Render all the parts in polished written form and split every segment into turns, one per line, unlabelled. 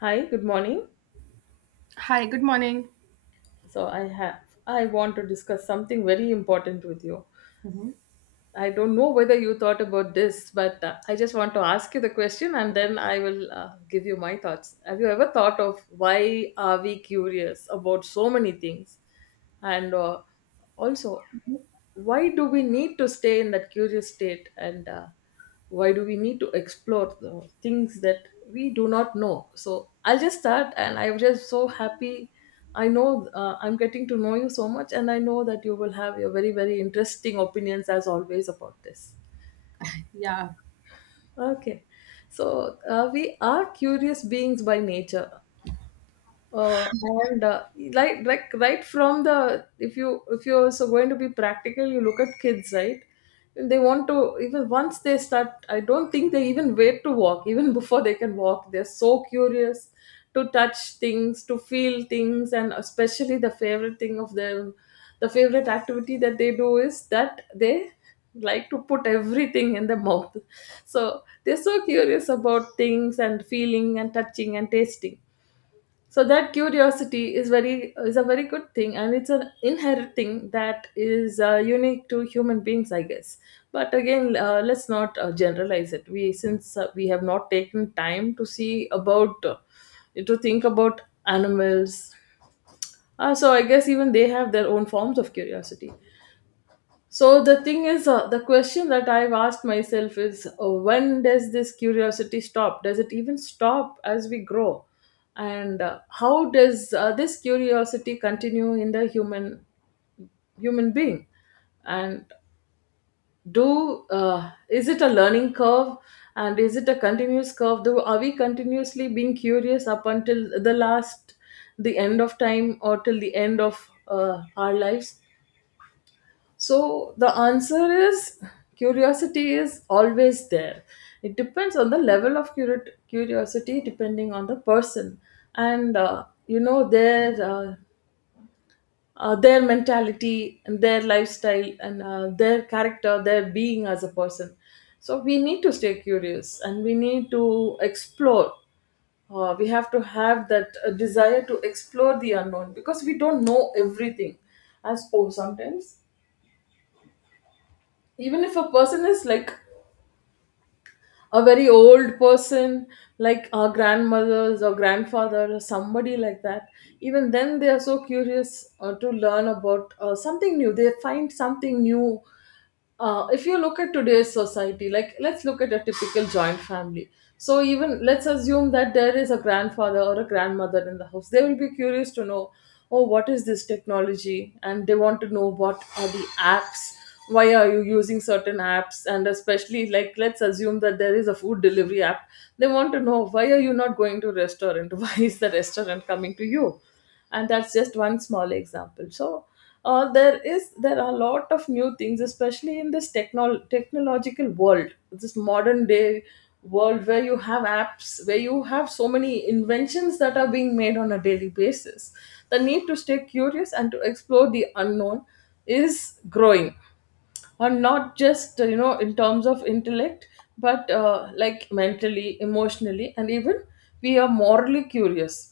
Hi, good morning.
Hi, good morning.
So I have I want to discuss something very important with you.
Mhm.
I don't know whether you thought about this, but I just want to ask you the question and then I will give you my thoughts. Have you ever thought of why are we curious about so many things? And also why do we need to stay in that curious state, and why do we need to explore the things that we do not know? So I'll just start, and I'm just so happy. I know, I'm getting to know you so much, and I know that you will have your very very interesting opinions as always about this.
Yeah.
Okay, so we are curious beings by nature. And Like right from the— if you if you're also going to be practical, you look at kids, right? They want to, even once they start— I don't think they even wait to walk, even before they can walk, they're so curious to touch things, to feel things. And especially the favorite thing of them, the favorite activity that they do, is that they like to put everything in the mouth. So they're so curious about things, and feeling and touching and tasting. So that curiosity is very— is a very good thing, and it's an inherent thing that is unique to human beings, I guess. But again, let's not generalize it. We, since we have not taken time to see about to think about animals, so I guess even they have their own forms of curiosity. So the thing is, the question that I've asked myself is, when does this curiosity stop? Does it even stop as we grow? And how does this curiosity continue in the human being? And do is it a learning curve? And is it a continuous curve? Do— are we continuously being curious up until the last, the end of time, or till the end of our lives? So the answer is, curiosity is always there. It depends on the level of curiosity, depending on the person, and you know, their mentality and their lifestyle, and their character, their being as a person. So we need to stay curious, and we need to explore. We have to have that desire to explore the unknown, because we don't know everything. As, oh, sometimes, even if a person is like a very old person, like our grandmothers or grandfather or somebody like that, even then they are so curious to learn about something new. They find something new. If you look at today's society, like, let's look at a typical joint family. So even, let's assume that there is a grandfather or a grandmother in the house, they will be curious to know, oh, what is this technology? And they want to know, what are the apps, why are you using certain apps? And especially, like, let's assume that there is a food delivery app, they want to know, why are you not going to restaurant? Why is the restaurant coming to you? And that's just one small example. So there are a lot of new things, especially in this technological world, this modern day world, where you have apps, where you have so many inventions that are being made on a daily basis. The need to stay curious and to explore the unknown is growing, or not just you know, in terms of intellect, but like mentally, emotionally, and even we are morally curious.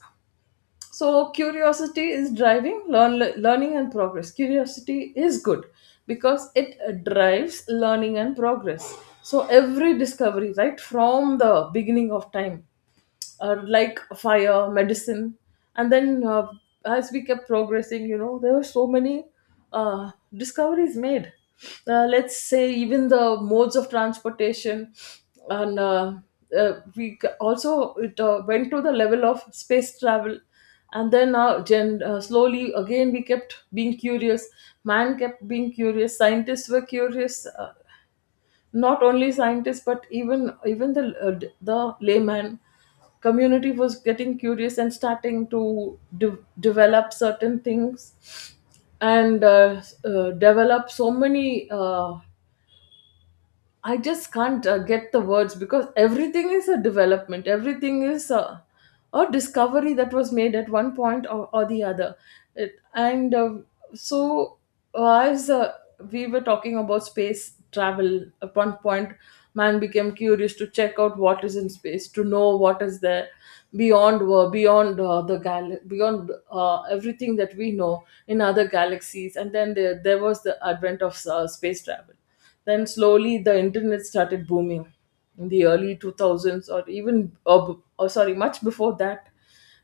So curiosity is driving learning and progress. Curiosity is good because it drives learning and progress. So every discovery, right from the beginning of time, like fire, medicine. And then as we kept progressing, you know, there were so many discoveries made. Let's say, even the modes of transportation, and also, it went to the level of space travel. And then slowly, again, we kept being curious. Man kept being curious. Scientists were curious. Not only scientists, but even the the layman community was getting curious and starting to develop certain things, and develop so many I just can't get the words, because everything is a development, everything is a discovery that was made at one point or the other. It, and so as We were talking about space travel. At one point, man became curious to check out what is in space, to know what is there beyond beyond the gal beyond everything that we know in other galaxies. And then there was the advent of space travel. Then slowly the internet started booming in the early 2000s, or even, or sorry, much before that,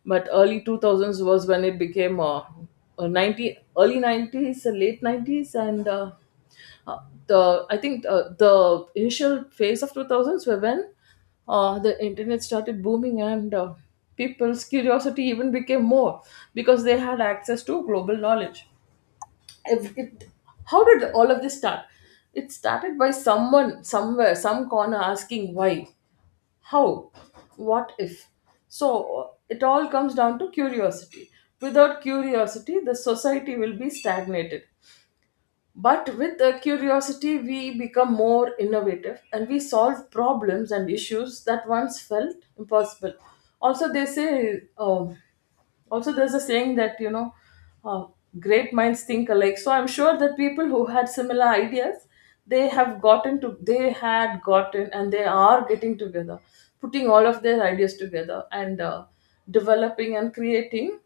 but early 2000s was when it became 90, early 90s, late 90s, and uh, the I think, the initial phase of 2000s were when the internet started booming, and people's curiosity even became more, because they had access to global knowledge. If it, How did all of this start? It started by someone somewhere, some corner, asking why, how, what if. So it all comes down to curiosity. Without curiosity, the society will be stagnated, but with a curiosity, we become more innovative, and we solve problems and issues that once felt impossible. Also, they say, also, there's a saying that, you know, uh, great minds think alike. So I'm sure that people who had similar ideas, they had gotten, and they are getting together, putting all of their ideas together, and developing and creating,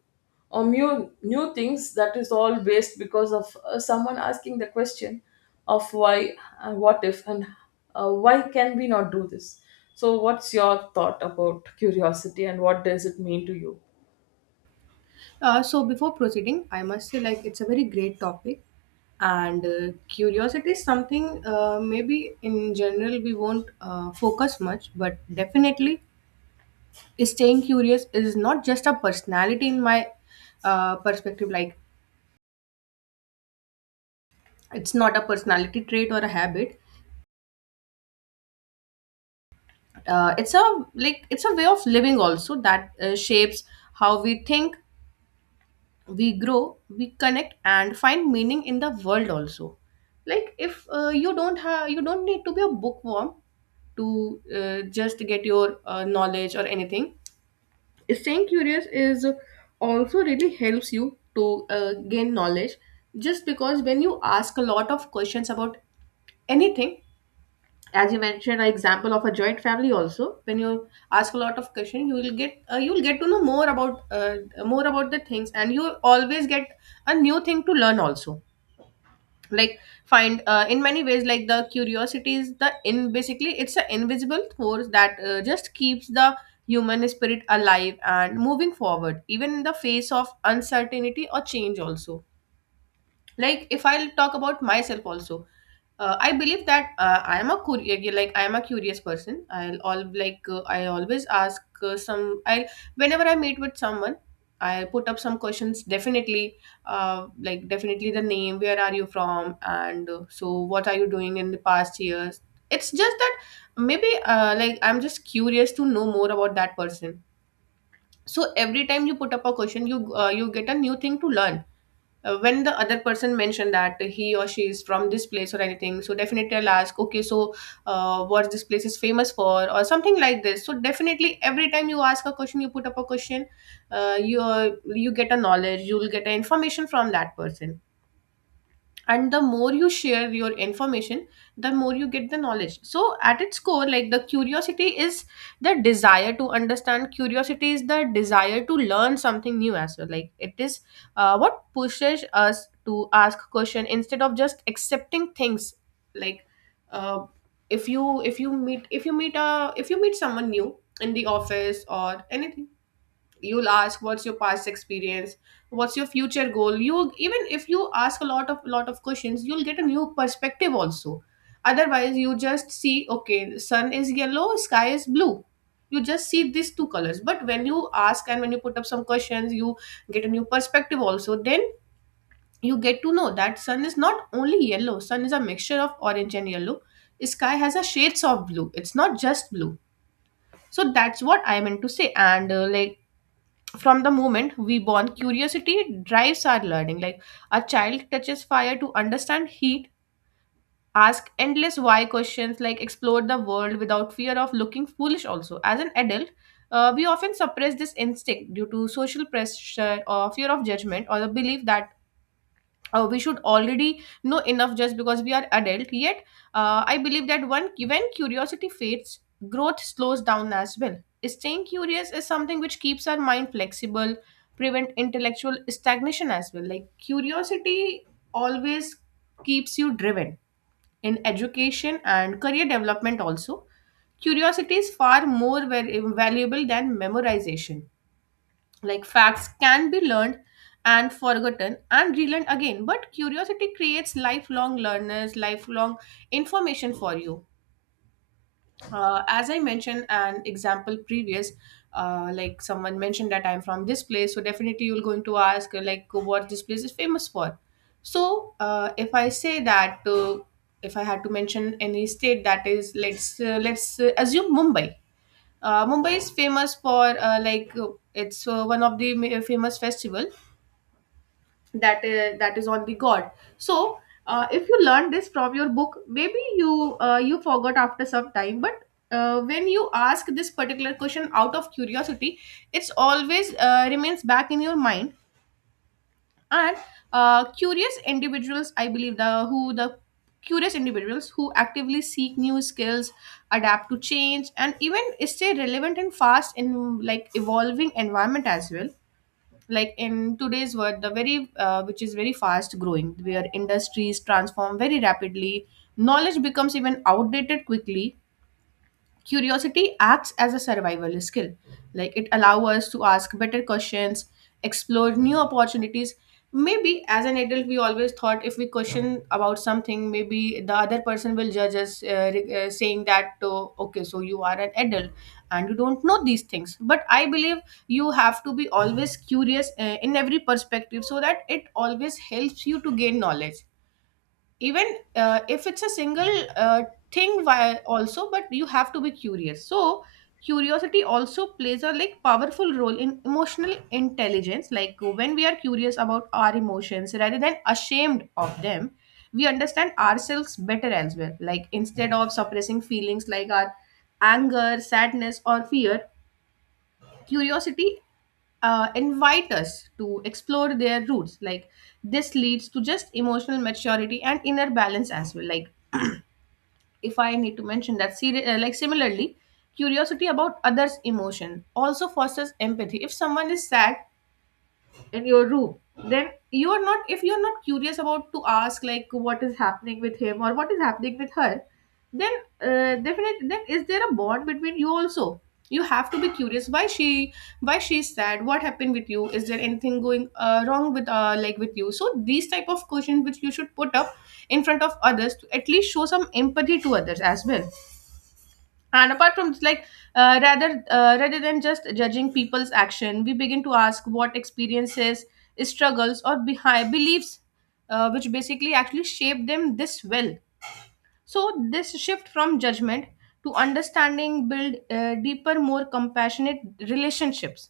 or new things. That is all based because of someone asking the question of why, and what if, and why can we not do this. So what's your thought about curiosity, and what does it mean to you?
So before proceeding, I must say, like, it's a very great topic, and curiosity is something maybe in general we won't focus much, but definitely staying curious is not just a personality in my perspective. Like, it's not a personality trait or a habit. It's a Like, it's a way of living also that shapes how we think, we grow, we connect, and find meaning in the world also. Like, if you don't need to be a bookworm to just get your knowledge or anything. Staying curious is also really helps you to gain knowledge, just because when you ask a lot of questions about anything, as you mentioned an example of a joint family, also, when you ask a lot of questions you will get to know more about the things, and you always get a new thing to learn also. Like, find in many ways, like, the curiosity is the in, basically it's an invisible force that just keeps the human spirit alive and moving forward, even in the face of uncertainty or change also. Like, if I'll talk about myself also, I believe that I am a curious, like, I am a curious person. I'll all like I always ask some. I Whenever I meet with someone, I put up some questions. Definitely, like, definitely, the name, where are you from, and so what are you doing in the past years. It's just that, maybe like, I'm just curious to know more about that person. So every time you put up a question, you you get a new thing to learn. When the other person mentioned that he or she is from this place or anything, so definitely I'll ask, okay, so what this place is famous for, or something like this. So definitely every time you ask a question, you put up a question, uh, you you get a knowledge, you'll get a information from that person, and the more you share your information, the more you get the knowledge. So at its core, like, the curiosity is the desire to understand, curiosity is the desire to learn something new as well. Like, it is what pushes us to ask question instead of just accepting things. Like, uh, if you meet if you meet if you meet someone new in the office or anything, you'll ask what's your past experience, what's your future goal. You Even if you ask a lot of questions, you'll get a new perspective also. Otherwise, you just see, okay, the sun is yellow, sky is blue, you just see these two colors. But when you ask and when you put up some questions, you get a new perspective also, then you get to know that sun is not only yellow, sun is a mixture of orange and yellow, sky has a shades of blue, it's not just blue. So that's what I meant to say. And like, from the moment we born, curiosity drives our learning. Like, a child touches fire to understand heat, ask endless why questions, like, explore the world without fear of looking foolish also. As an adult, we often suppress this instinct due to social pressure or fear of judgment, or the belief that we should already know enough just because we are adult yet. I believe that, one when curiosity fades, growth slows down as well. Staying curious is something which keeps our mind flexible, prevent intellectual stagnation as well. Like, curiosity always keeps you driven in education and career development also. Curiosity is far more valuable than memorization. Like, facts can be learned and forgotten and relearned again, but curiosity creates lifelong learners, lifelong information for you. As I mentioned an example previous. Like, someone mentioned that I'm from this place, so definitely you're going to ask like, what this place is famous for. So if I say that, if I had to mention any state, that is, let's assume mumbai Mumbai is famous for like, it's one of the famous festival that is on the god. So if you learn this from your book, maybe you you forgot after some time, but. When you ask this particular question out of curiosity, it's always remains back in your mind. And curious individuals, I believe, the who the curious individuals who actively seek new skills, adapt to change and even stay relevant and fast in, like, evolving environment as well. Like, in today's world, the very which is very fast growing, where industries transform very rapidly, knowledge becomes even outdated quickly. Curiosity acts as a survival skill. Like, it allows us to ask better questions, explore new opportunities. Maybe as an adult, we always thought if we question about something, maybe the other person will judge us, saying that, oh, okay, so you are an adult and you don't know these things. But I believe you have to be always curious in every perspective, so that it always helps you to gain knowledge, even if it's a single thing why also, but you have to be curious. So curiosity also plays a, like, powerful role in emotional intelligence. Like, when we are curious about our emotions rather than ashamed of them, we understand ourselves better as well. Like, instead of suppressing feelings like our anger, sadness or fear, curiosity invite us to explore their roots. Like, this leads to just emotional maturity and inner balance as well. Like, if I need to mention that, like, similarly, curiosity about others' emotion also fosters empathy. If someone is sad in your room, then you are not. If you are not curious about to ask, like, what is happening with him or what is happening with her, then, definitely, then is there a bond between you also? You have to be curious, why she's sad. What happened with you? Is there anything going wrong with with you? So these type of questions which you should put up in front of others, to at least show some empathy to others as well. And apart from this, like, rather than just judging people's action, we begin to ask what experiences, struggles or behind beliefs, which basically actually shape them this well. So this shift from judgment to understanding build deeper, more compassionate relationships.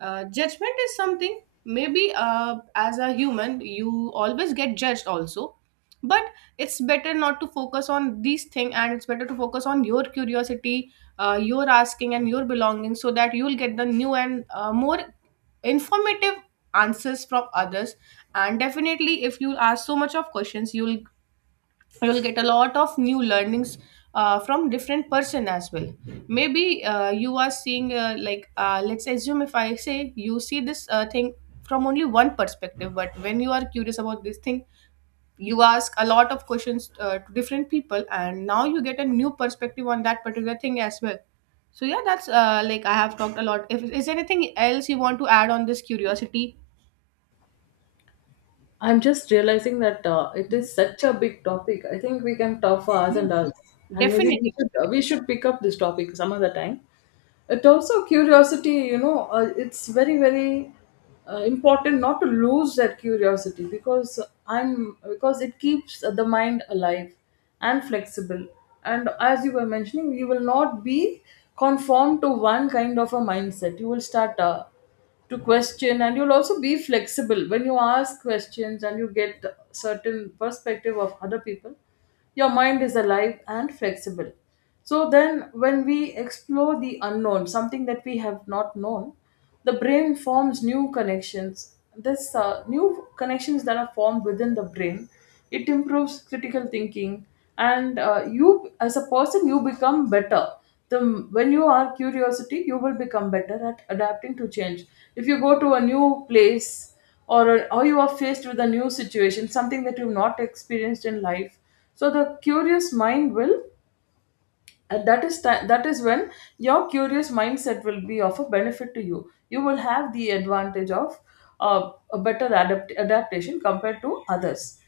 Judgment is something, maybe as a human you always get judged also, but it's better not to focus on these things and it's better to focus on your curiosity, your asking and your belonging, so that you'll get the new and more informative answers from others. And definitely if you ask so much of questions, you'll get a lot of new learnings from different person as well. Maybe you are seeing, like, let's assume, if I say, you see this thing from only one perspective. But when you are curious about this thing, you ask a lot of questions to different people, and now you get a new perspective on that particular thing as well. So yeah, that's like, I have talked a lot. If Is there anything else you want to add on this curiosity?
I'm just realizing that it is such a big topic. I think we can talk for hours and
Yes.
hours, and maybe
Definitely,
we
definitely.
should pick up this topic some other time. It also— curiosity, you know, it's very very important not to lose that curiosity, because I'm because it keeps the mind alive and flexible. And as you were mentioning, you will not be conformed to one kind of a mindset. You will start. To question, and you'll also be flexible. When you ask questions and you get certain perspective of other people, your mind is alive and flexible. So then when we explore the unknown, something that we have not known, the brain forms new connections. This new connections that are formed within the brain, it improves critical thinking, and you as a person, you become better. The when you are curiosity, you will become better at adapting to change. If you go to a new place, or you are faced with a new situation, something that you've not experienced in life, so the curious mind will that is when your curious mindset will be of a benefit to you. You will have the advantage of a better adaptation compared to others,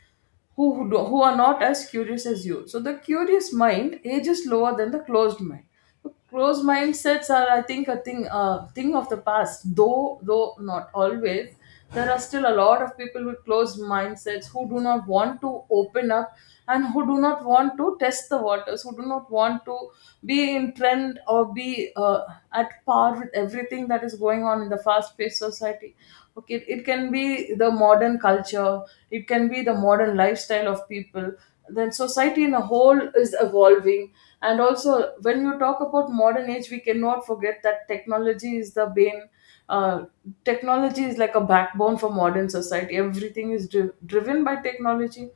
who are not as curious as you. So the curious mind ages lower than the closed mind. The closed mindsets are, I think, a thing of the past, though not always. There are still a lot of people with closed mindsets who do not want to open up, and who do not want to test the waters, who do not want to be in trend, or be at par with everything that is going on in the fast paced society. Can be the modern culture, it can be the modern lifestyle of people. Then society in a whole is evolving. And also, when you talk about modern age, we cannot forget that technology is the bane. uh, Technology is like a backbone for modern society. Everything is driven by technology.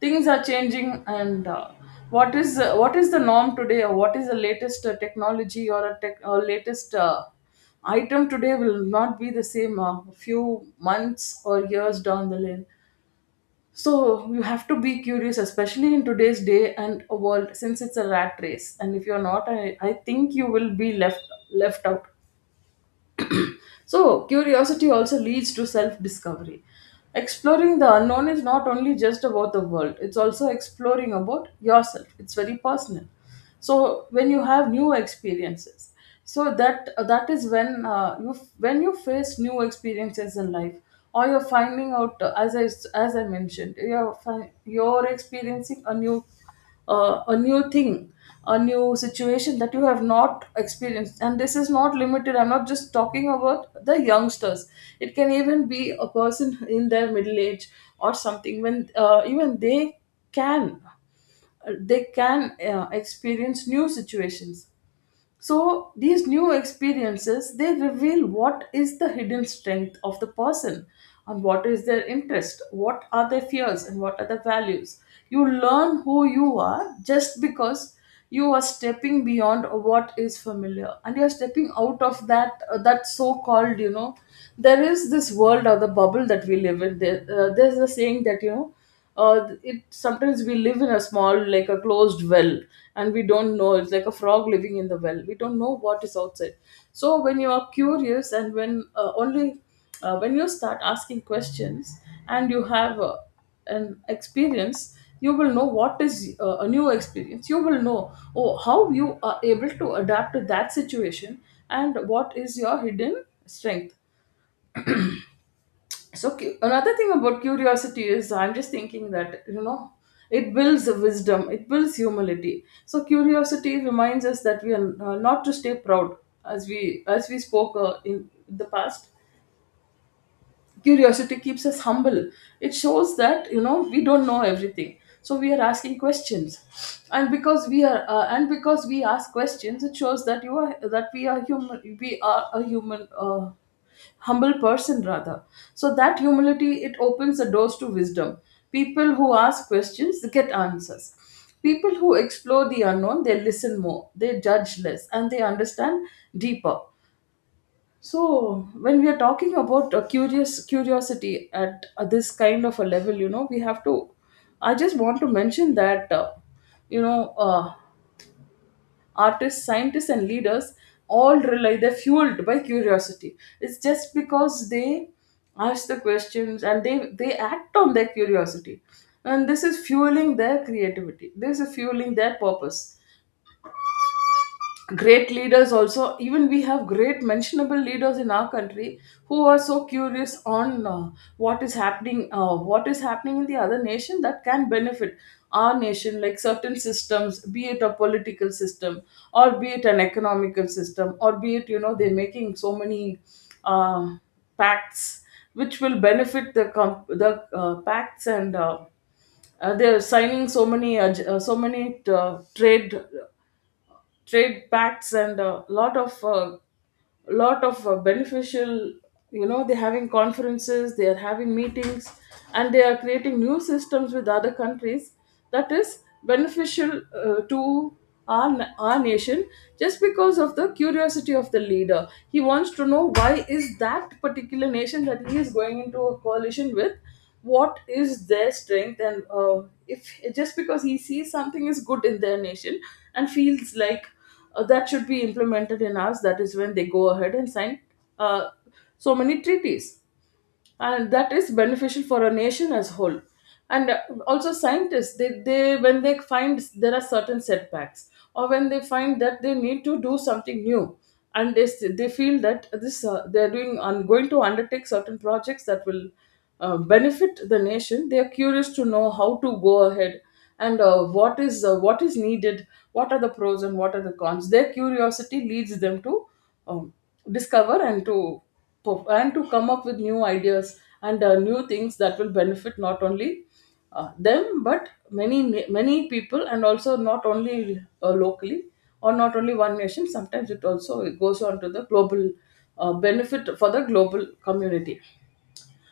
Things are changing, and what is the norm today, or what is the latest technology or a tech, or latest item today will not be the same a few months or years down the lane. So you have to be curious, especially in today's day and a world, since it's a rat race. And if you're not, I think you will be left left out. So curiosity also leads to self-discovery. Exploring the unknown is not only just about the world, it's also exploring about yourself. It's very personal. So when you have new experiences, so that is when, you when you face new experiences in life, or you're finding out, as I mentioned, you're you're experiencing a new, a new thing, a new situation that you have not experienced. And this is not limited, I'm not just talking about the youngsters. It can even be a person in their middle age or something, when, even they can, experience new situations. So these new experiences, they reveal what is the hidden strength of the person, and what is their interest, what are their fears, and what are their values. You learn who you are, just because you are stepping beyond what is familiar, and you are stepping out of that so called there is this world or the bubble that we live in. There's a saying that, you know it sometimes we live in a small, like, a closed well, and we don't know, it's like a frog living in the well, we don't know what is outside. So when you are curious, and when you start asking questions and you have, an experience, you will know what is, a new experience. You will know, oh, how you are able to adapt to that situation, and what is your hidden strength. So, another thing about curiosity is, I'm just thinking that, you know, it builds wisdom, it builds humility. So curiosity reminds us that we are, not to stay proud. As we spoke, in the past, curiosity keeps us humble. It shows that, you know, we don't know everything, so we are asking questions. And because we ask questions, it shows that you are that we are human, we are a human, humble person rather. So that humility, it opens the doors to wisdom. People who ask questions, they get answers. People who explore the unknown, they listen more, they judge less, and they understand deeper. So when we are talking about a curious curiosity at, this kind of a level, you know, we have to. I just want to mention that, you know uh, artists, scientists, and leaders all rely. They're fueled by curiosity. It's just because they ask the questions and they act on their curiosity, and this is fueling their creativity. This is fueling their purpose. Great leaders also, even we have great mentionable leaders in our country who are so curious on, what is happening in the other nation that can benefit our nation, like certain systems, be it a political system, or be it an economical system, or be it, you know, they're making so many, uh, pacts which will benefit the pacts, and, they're signing so many, so many, trade pacts, and a lot of beneficial, you know, they're having conferences, they are having meetings, and they are creating new systems with other countries that is beneficial, to our nation. Just because of the curiosity of the leader, he wants to know why is that particular nation that he is going into a coalition with, what is their strength. And, if just because he sees something is good in their nation and feels like, that should be implemented in us, that is when they go ahead and sign, uh, so many treaties, and that is beneficial for a nation as whole. And, also scientists, they when they find there are certain setbacks, or when they find that they need to do something new, and they feel that this they're doing I'm going to undertake certain projects that will, benefit the nation. They are curious to know how to go ahead, and what is needed, what are the pros and what are the cons. Their curiosity leads them to, um, discover, and to perf- and to come up with new ideas, and, new things that will benefit not only, them, but many people, and also not only, locally, or not only one nation, sometimes it also goes on to the global, benefit for the global community.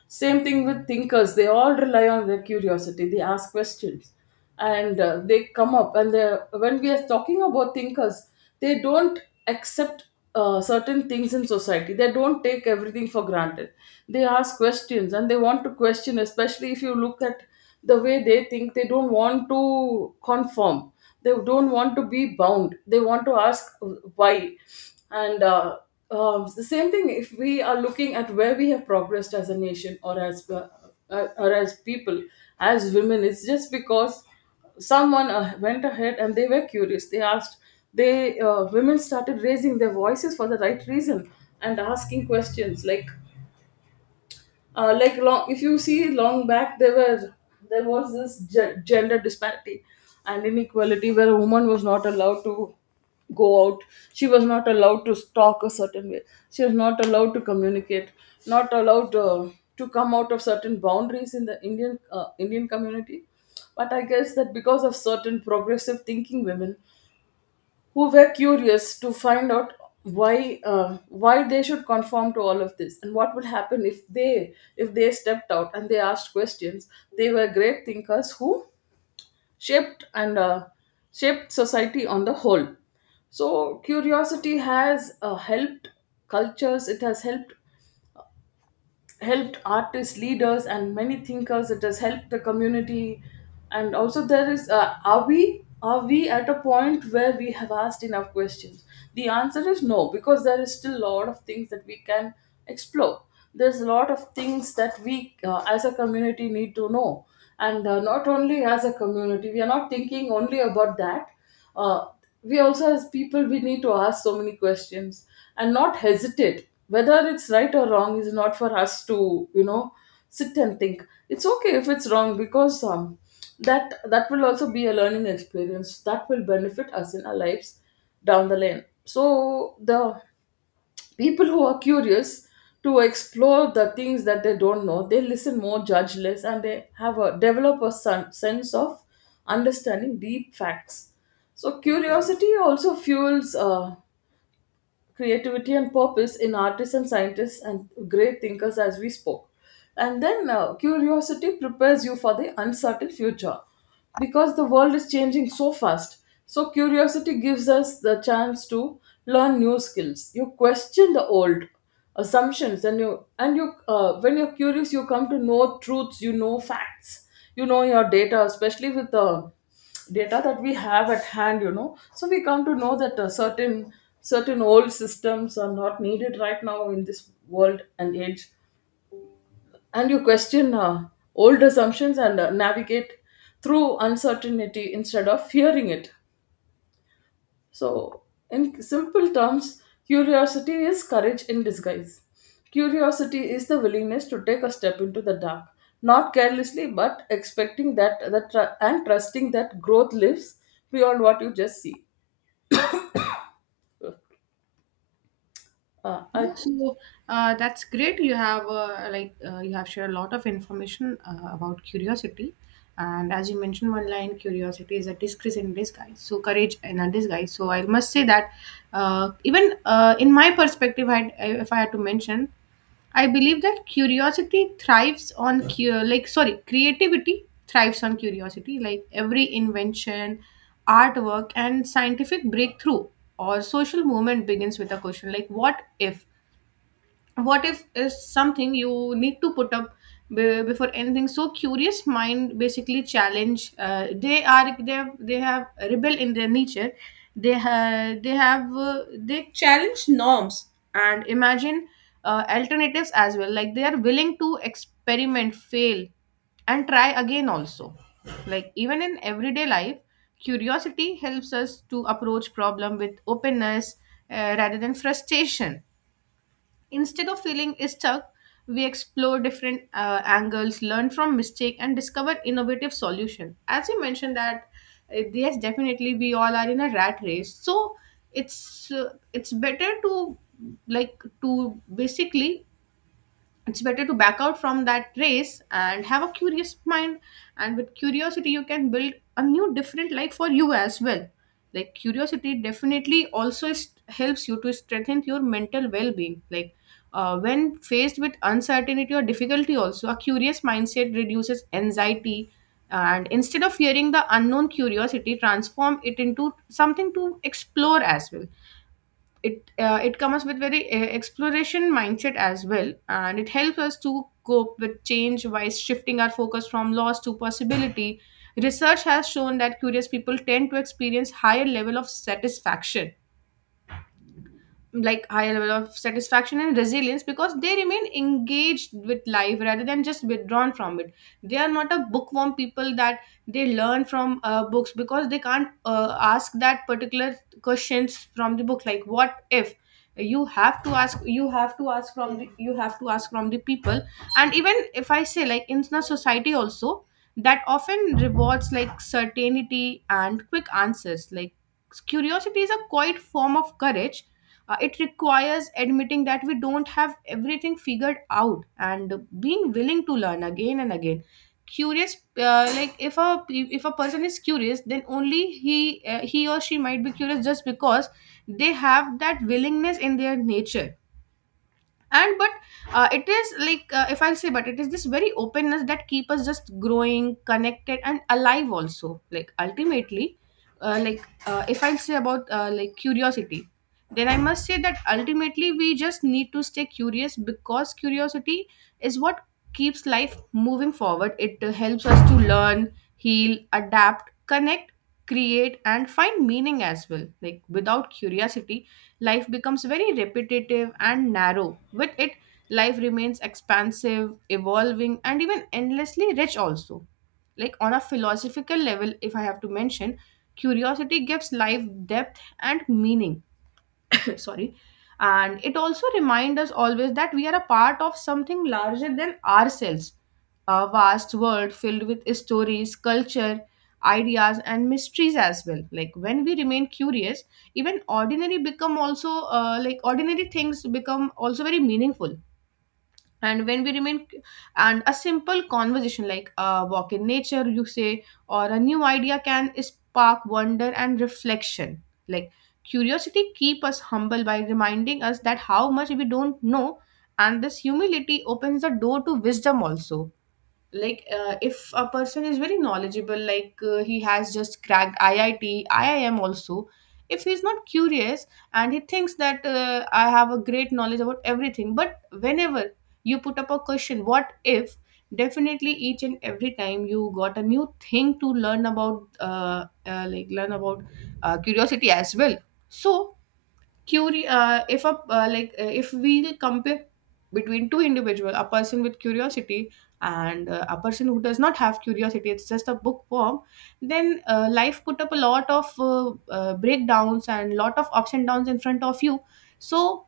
Same thing with thinkers, they all rely on their curiosity, they ask questions, and, they come up. And they when we are talking about thinkers, they don't accept, certain things in society, they don't take everything for granted. They ask questions and they want to question, especially if you look at the way they think. They don't want to conform, they don't want to be bound, they want to ask why. And The same thing, if we are looking at where we have progressed as a nation, or as people, as women, it's just because someone, went ahead and they were curious, they asked, they women started raising their voices for the right reason, and asking questions like, long, if you see, long back, there was this gender disparity and inequality, where a woman was not allowed to go out, she was not allowed to talk a certain way, she was not allowed to communicate, not allowed, to come out of certain boundaries in the Indian community. But I guess that because of certain progressive thinking women, who were curious to find out, why they should conform to all of this, and what would happen if they stepped out and they asked questions. They were great thinkers who shaped and uh, shaped society on the whole. So curiosity has, helped cultures, it has helped artists, leaders, and many thinkers. It has helped the community. And also, there is are we at a point where we have asked enough questions? The answer is no, because there is still a lot of things that we can explore. There's a lot of things that we, as a community, need to know. And, not only as a community, we are not thinking only about that uh, we also, as people, we need to ask so many questions, and not hesitate. Whether it's right or wrong is not for us to, you know, sit and think. It's okay if it's wrong, because, that will also be a learning experience that will benefit us in our lives down the lane. So the people who are curious to explore the things that they don't know, they listen more, judge less, and they have a develop a sense of understanding deep facts. So curiosity also fuels, creativity and purpose in artists and scientists and great thinkers, as we spoke. And then, curiosity prepares you for the uncertain future, because the world is changing so fast. So, curiosity gives us the chance to learn new skills. You question the old assumptions, and you when you're curious, you come to know truths, you know facts, you know your data, especially with the data that we have at hand, you know, so we come to know that, certain old systems are not needed right now in this world and age. And you question, old assumptions, and, navigate through uncertainty instead of fearing it. So in simple terms, curiosity is courage in disguise. Curiosity is the willingness to take a step into the dark, not carelessly, but expecting that that tr- and trusting that growth lives beyond what you just see. uh, I,
Yeah, so, that's great. You have shared a lot of information about curiosity, and as you mentioned one line, curiosity is a disgrace in disguise. So, courage in a disguise. So I must say that, even in my perspective, I if I had to mention, I believe that curiosity thrives on like, sorry, creativity thrives on curiosity. Like, every invention, artwork, and scientific breakthrough or social movement begins with a question, like, what if. What if is something you need to put up before anything. So curious mind basically challenge, they have rebel in their nature. They challenge norms and imagine alternatives as well. Like, they are willing to experiment, fail, and try again also. Like, even in everyday life, curiosity helps us to approach problem with openness, rather than frustration. Instead of feeling stuck, we explore different angles, learn from mistake, and discover innovative solution. As you mentioned that, yes, definitely we all are in a rat race. So it's better to like to basically it's better to back out from that race and have a curious mind, and with curiosity you can build a new different life for you as well. Like curiosity definitely also helps you to strengthen your mental well-being. Like when faced with uncertainty or difficulty also, a curious mindset reduces anxiety, and instead of fearing the unknown, curiosity transform it into something to explore as well. It comes with very exploration mindset as well, and it helps us to cope with change by shifting our focus from loss to possibility. Research has shown that curious people tend to experience higher level of satisfaction, like high level of satisfaction and resilience, because they remain engaged with life rather than just withdrawn from it. They are not a bookworm people, that they learn from books because they can't ask that particular questions from the book, like what if. You have to ask from the people. And even if I say, like, in a society also that often rewards like certainty and quick answers, like curiosity is a quiet form of courage. It requires admitting that we don't have everything figured out, and being willing to learn again and again. Like if a person is curious, then only he or she might be curious just because they have that willingness in their nature. And but It is like, if I'll say, but it is this very openness that keep us just growing, connected, and alive also, like ultimately. If I'll say about like curiosity, then I must say that ultimately we just need to stay curious, because curiosity is what keeps life moving forward. It helps us to learn, heal, adapt, connect, create, and find meaning as well. Like without curiosity, life becomes very repetitive and narrow. With it, life remains expansive, evolving, and even endlessly rich, also. Like on a philosophical level, if I have to mention, curiosity gives life depth and meaning. Sorry. And it also reminds us always that we are a part of something larger than ourselves, a vast world filled with stories, culture, ideas, and mysteries as well. Like when we remain curious, even ordinary become also like ordinary things become also very meaningful. And when we remain And a simple conversation, like a walk in nature, you say, or a new idea can spark wonder and reflection. Like curiosity keep us humble by reminding us that how much we don't know, and this humility opens the door to wisdom also. Like if a person is very knowledgeable, like he has just cracked iit, iim also, if he's not curious, and he thinks that I have a great knowledge about everything. But whenever you put up a question, what if, definitely each and every time you got a new thing to learn about like learn about curiosity as well. So if a like if we compare between two individual, a person with curiosity and a person who does not have curiosity, it's just a bookworm, then life put up a lot of breakdowns and lot of ups and downs in front of you. So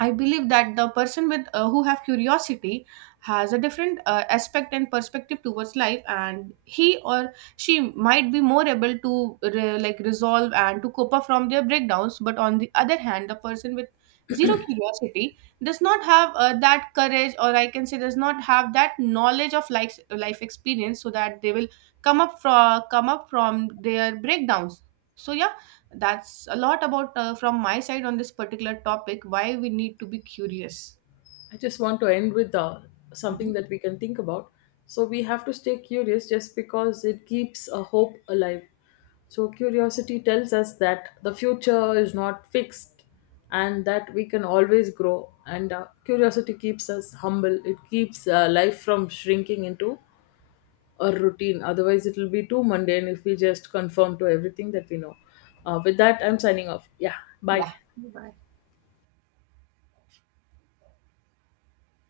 I believe that the person with who have curiosity has a different aspect and perspective towards life, and he or she might be more able to like resolve and to cope up from their breakdowns. But on the other hand, the person with zero curiosity does not have that courage, or I can say does not have that knowledge of life, life experience, so that they will come up from their breakdowns. So yeah, that's a lot about from my side on this particular topic, why we need to be curious.
I just want to end with,
Hmm.
something that we can think about. So we have to stay curious, just because it keeps a hope alive. So curiosity tells us that the future is not fixed, and that we can always grow. And, curiosity keeps us humble. It keeps, life from shrinking into a routine. Otherwise, it will be too mundane if we just conform to everything that we know. With that, I'm signing off. Yeah, bye.
Yeah, bye.